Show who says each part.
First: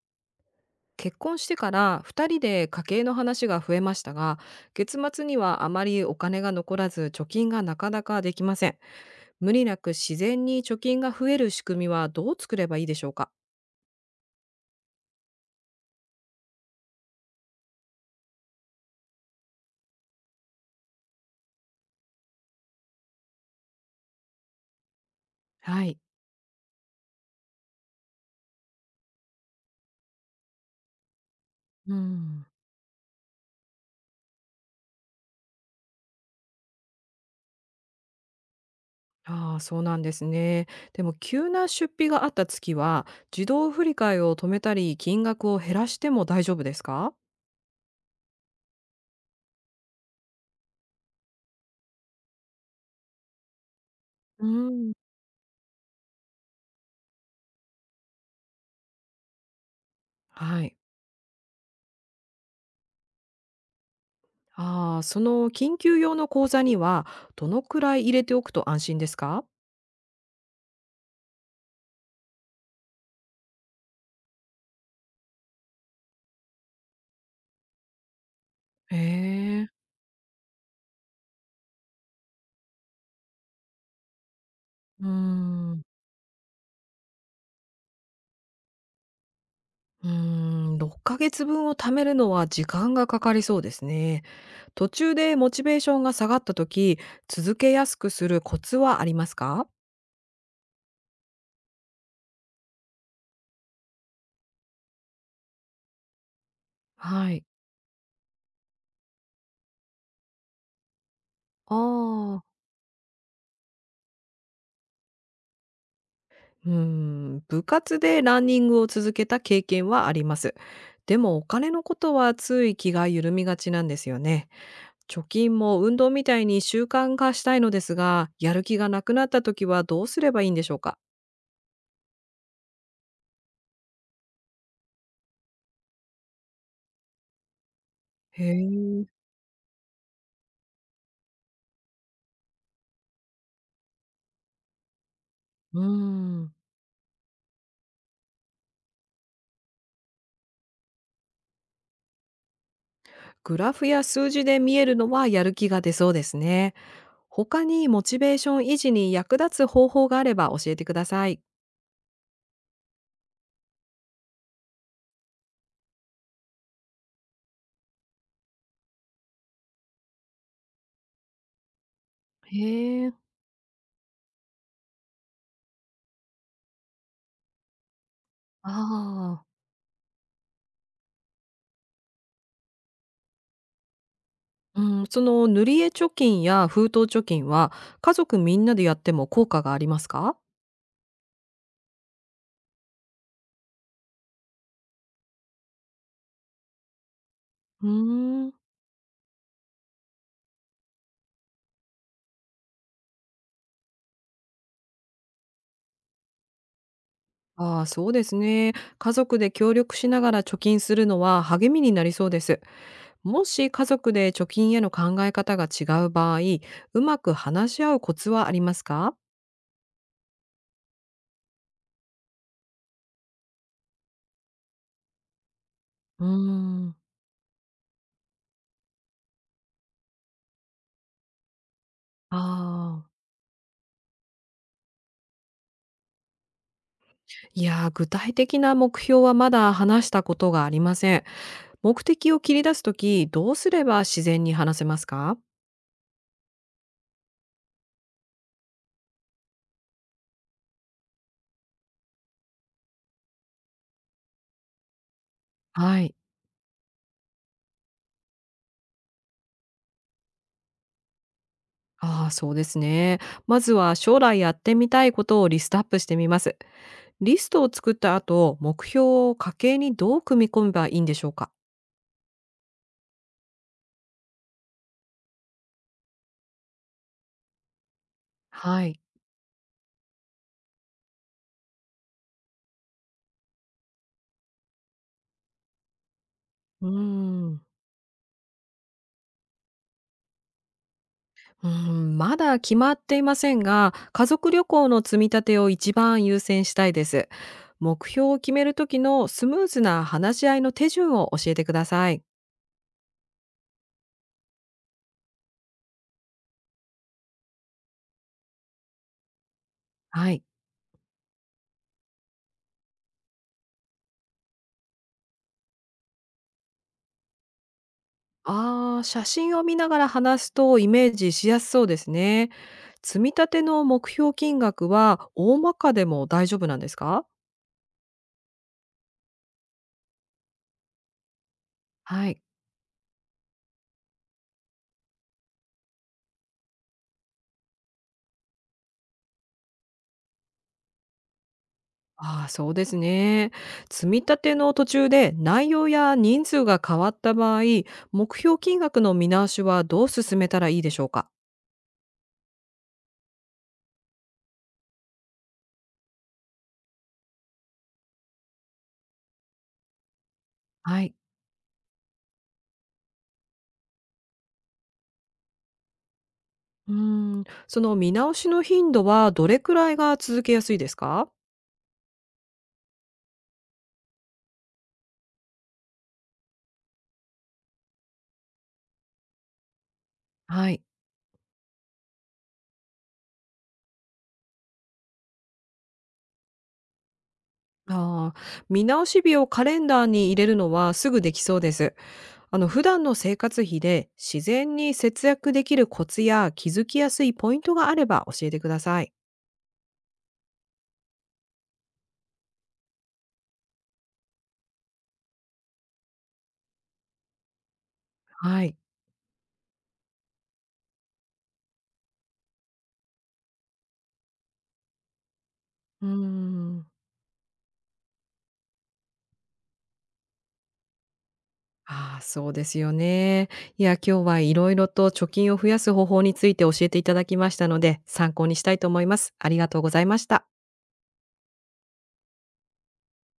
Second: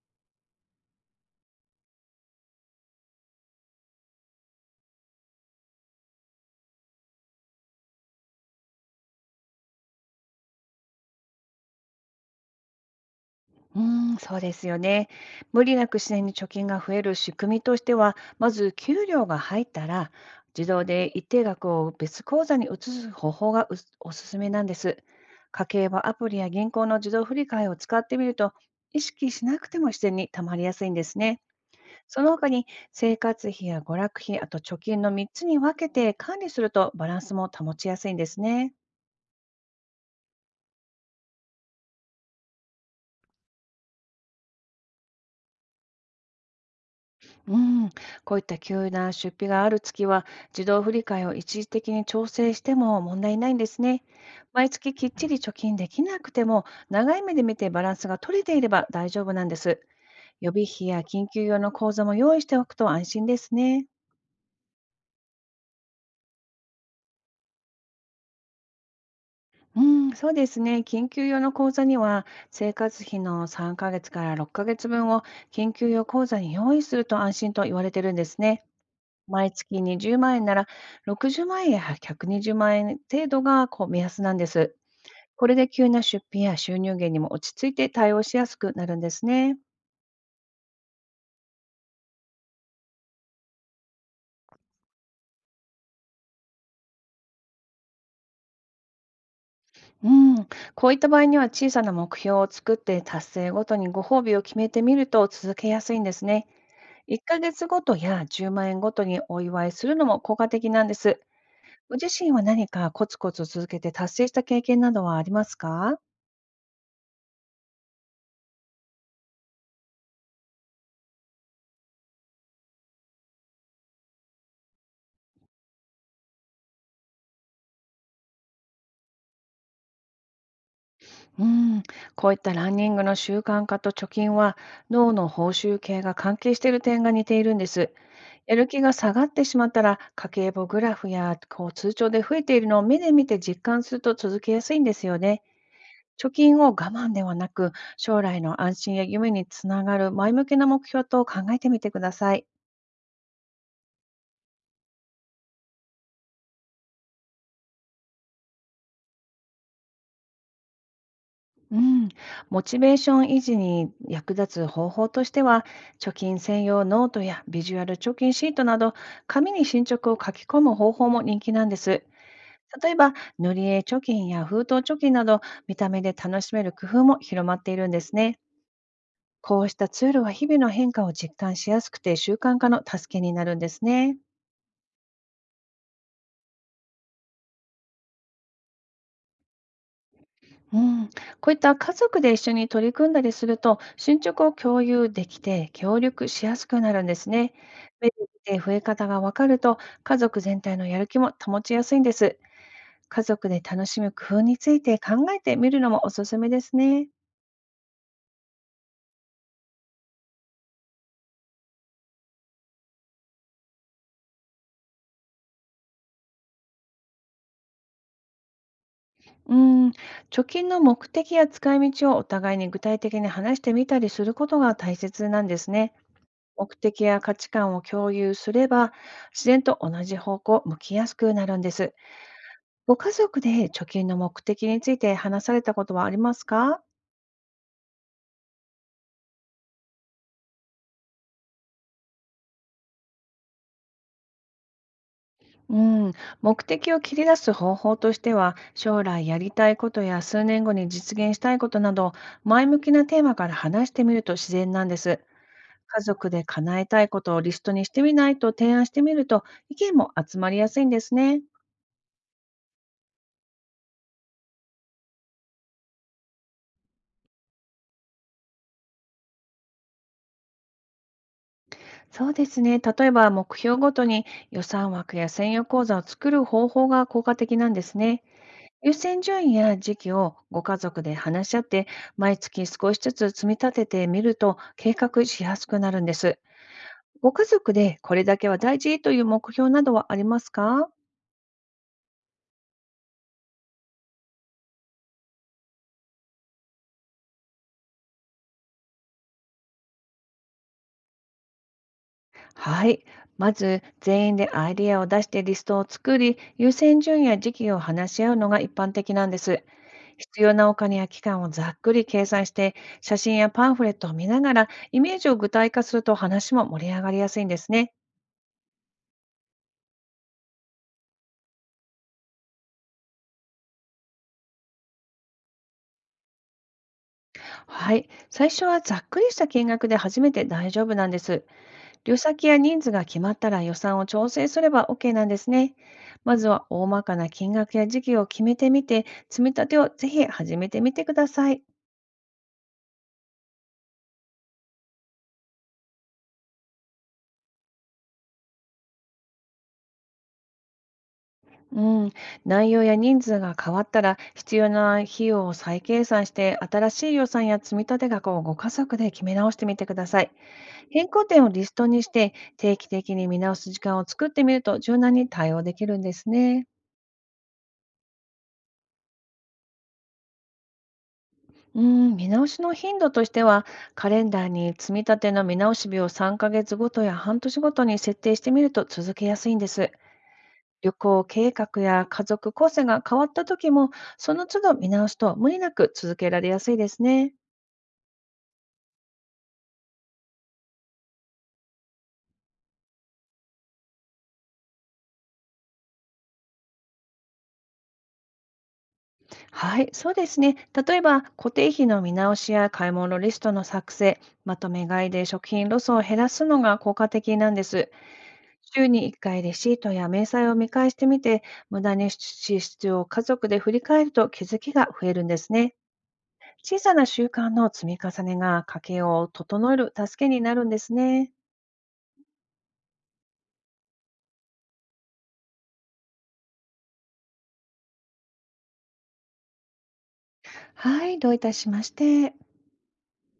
Speaker 1: 結婚してから2人で家計の話が増えましたが、月末にはあまりお金が残らず貯金がなかなかできません。無理なく自然に貯金が増える仕組みはどう作ればいいでしょうか？
Speaker 2: うーん、そうですよね。無理なく自然に貯金が増える仕組みとしては、まず給料が入ったら、自動で一定額を別口座に移す方法がおすすめなんです。家
Speaker 1: は
Speaker 2: 計
Speaker 1: い。
Speaker 2: はアプリや銀行の自動振り替えを使ってみると、意識しなくても自然に貯まりやすいんですね。
Speaker 1: う
Speaker 2: その
Speaker 1: ん。
Speaker 2: 他に生活費や娯楽費、あと貯金の3つに分けて管理するとバランスも保ちやすいんですね。
Speaker 1: ああ、そうなんですね。でも急な出費があった月は、自動振り替えを止めたり金額を減らしても大丈夫ですか？
Speaker 2: うん、こういった急な出費がある月は、自動振り替えを一時的に調整しても問題ないんですね。
Speaker 1: う
Speaker 2: 毎
Speaker 1: ん。
Speaker 2: 月きっちり貯金できなくても、長い目で見てバランスが取れていれば大丈夫なんです。予
Speaker 1: は
Speaker 2: 備
Speaker 1: い。
Speaker 2: 費や緊急用の口座も用意しておくと安心ですね。
Speaker 1: ああ、その緊急用の口座にはどのくらい入れておくと安心ですか？
Speaker 2: うん、そうですね。緊急用の口座には、生活費の3ヶ月から6ヶ月分を緊急用口座に用意すると安心と言われてるんですね。毎
Speaker 1: へえ。
Speaker 2: 月20万円なら、60万円や120万円程度がこう目安なんです。
Speaker 1: うー
Speaker 2: これで
Speaker 1: ん、
Speaker 2: 急な出費や収入源にも落ち着いて対応しやすくなるんですね。
Speaker 1: 6ヶ月分を貯めるのは時間がかかりそうですね。途中でモチベーションが下がった時、続けやすくするコツはありますか？
Speaker 2: うん、こういった場合には小さな目標を作って達成ごとにご褒美を決めてみると続けやすいんですね。1
Speaker 1: はい。
Speaker 2: ヶ月ごとや10万円ごとにお祝いするのも効果的なんです。
Speaker 1: あ
Speaker 2: ご自身は
Speaker 1: あ。
Speaker 2: 何かコツコツ続けて達成した経験などはありますか？
Speaker 1: 部活でランニングを続けた経験はあります。でもお金のことはつい気が緩みがちなんですよね。貯金も運動みたいに習慣化したいのですが、やる気がなくなった時はどうすればいいんでしょうか？
Speaker 2: うん、こういったランニングの習慣化と貯金は脳の報酬系が関係している点が似ているんです。
Speaker 1: へ
Speaker 2: やる気が
Speaker 1: え。
Speaker 2: 下がってしまったら家計簿グラフやこう通帳で増えているのを目で見て実感すると続けやすいんですよね。
Speaker 1: うー
Speaker 2: 貯
Speaker 1: ん。
Speaker 2: 金を我慢ではなく将来の安心や夢につながる前向きな目標と考えてみてください。
Speaker 1: グラフや数字で見えるのはやる気が出そうですね。他にモチベーション維持に役立つ方法があれば教えてください。
Speaker 2: うん、モチベーション維持に役立つ方法としては、貯金専用ノートやビジュアル貯金シートなど、紙に進捗を書き込む方法も人気なんです。
Speaker 1: へ
Speaker 2: 例え
Speaker 1: え。
Speaker 2: ば、塗り絵貯金や封筒貯金など、見た目で楽しめる工夫も広まっているんですね。
Speaker 1: ああ。
Speaker 2: こうしたツールは日々の変化を実感しやすくて習慣化の助けになるんですね。
Speaker 1: うん、その塗り絵貯金や封筒貯金は家族みんなでやっても効果がありますか？
Speaker 2: うん、こういった家族で一緒に取り組んだりすると、進捗を共有できて、協力しやすくなるんですね。
Speaker 1: う
Speaker 2: メリッ
Speaker 1: ーん。
Speaker 2: トで増え方が分かると、家族全体のやる気も保ちやすいんです。家族で楽しむ工夫について考えてみるのもおすすめですね。
Speaker 1: ああ、そうですね。家族で協力しながら貯金するのは励みになりそうです。もし家族で貯金への考え方が違う場合、うまく話し合うコツはありますか？
Speaker 2: うん、貯金の目的や使い道をお互いに具体的に話してみたりすることが大切なんですね。
Speaker 1: うー
Speaker 2: 目
Speaker 1: ん。
Speaker 2: 的や価値観を共有すれば、自然と同じ方向を向きやすくなるんです。ご
Speaker 1: ああ。
Speaker 2: 家族で貯金の目的について話されたことはありますか？
Speaker 1: いやー、具体的な目標はまだ話したことがありません。目的を切り出すとき、どうすれば自然に話せますか？
Speaker 2: うん、目的を切り出す方法としては、将来やりたいことや数年後に実現したいことなど、前向きなテーマから話してみると自然なんです。家
Speaker 1: はい。
Speaker 2: 族で叶えたいことをリストにしてみないと提案してみると、意見も集まりやすいんですね。
Speaker 1: ああ、そうですね。まずは将来やってみたいことをリストアップしてみます。リストを作った後、目標を家計にどう組み込めばいいんでしょうか？
Speaker 2: そうですね。例えば、目標ごとに予算枠や専用口座を作る方法が効果的なんですね。
Speaker 1: は
Speaker 2: 優
Speaker 1: い。
Speaker 2: 先順位や時期をご家族で話し合って、毎月少しずつ積み立ててみると計画しやすくなるんです。
Speaker 1: うー
Speaker 2: ご家
Speaker 1: ん。
Speaker 2: 族でこれだけは大事という目標などはありますか？
Speaker 1: うん、まだ決まっていませんが、家族旅行の積み立てを一番優先したいです。目標を決める時のスムーズな話し合いの手順を教えてください。
Speaker 2: はい。まず、全員でアイデアを出してリストを作り、優先順位や時期を話し合うのが一般的なんです。
Speaker 1: は
Speaker 2: 必
Speaker 1: い。
Speaker 2: 要なお金や期間をざっくり計算して、写真やパンフレットを見ながら、イメージを具体化すると話も盛り上がりやすいんですね。
Speaker 1: ああ、写真を見ながら話すとイメージしやすそうですね。積み立ての目標金額は大まかでも大丈夫なんですか？
Speaker 2: はい。最初はざっくりした金額で初めて大丈夫なんです。旅
Speaker 1: はい。
Speaker 2: 先や人数が決まったら予算を調整すれば OK なんですね。まずは大まかな金額や時期を決めてみて、積み立てをぜひ始めてみてください。
Speaker 1: ああ、そうですね。積み立ての途中で内容や人数が変わった場合、目標金額の見直しはどう進めたらいいでしょうか？
Speaker 2: うん。内容や人数が変わったら、必要な費用を再計算して、新しい予算や積み立て額をご家族で決め直してみてください。
Speaker 1: は
Speaker 2: 変
Speaker 1: い。
Speaker 2: 更点をリストにして、定期的に見直す時間を作ってみると柔軟に対応できるんですね。
Speaker 1: うーその見直しの頻度はどれくらいが続けやすいですか？
Speaker 2: うん、見直しの頻度としては、カレンダーに積み立ての見直し日を3ヶ月ごとや半年ごとに設定してみると続けやすいんです。
Speaker 1: はい。
Speaker 2: 旅行計画や家族構成が変わった時も、その都度見直すと無理なく続けられやすいですね。
Speaker 1: ああ、見直し日をカレンダーに入れるのはすぐできそうです。普段の生活費で自然に節約できるコツや気づきやすいポイントがあれば教えてください。
Speaker 2: はい、そうですね。例えば、固定費の見直しや買い物リストの作成、まとめ買いで食品ロスを減らすのが効果的なんです。
Speaker 1: はい。
Speaker 2: 週に1回レシートや明細を見返してみて、無駄に支出を家族で振り返ると気づきが増えるんですね。
Speaker 1: うー
Speaker 2: 小
Speaker 1: ん。
Speaker 2: さな習慣の積み重ねが家計を整える助けになるんですね。
Speaker 1: ああ、そうですよね。いや、今日はいろいろと貯金を増やす方法について教えていただきましたので、参考にしたいと思います。ありがとうございました。
Speaker 2: はい、どういたしまして。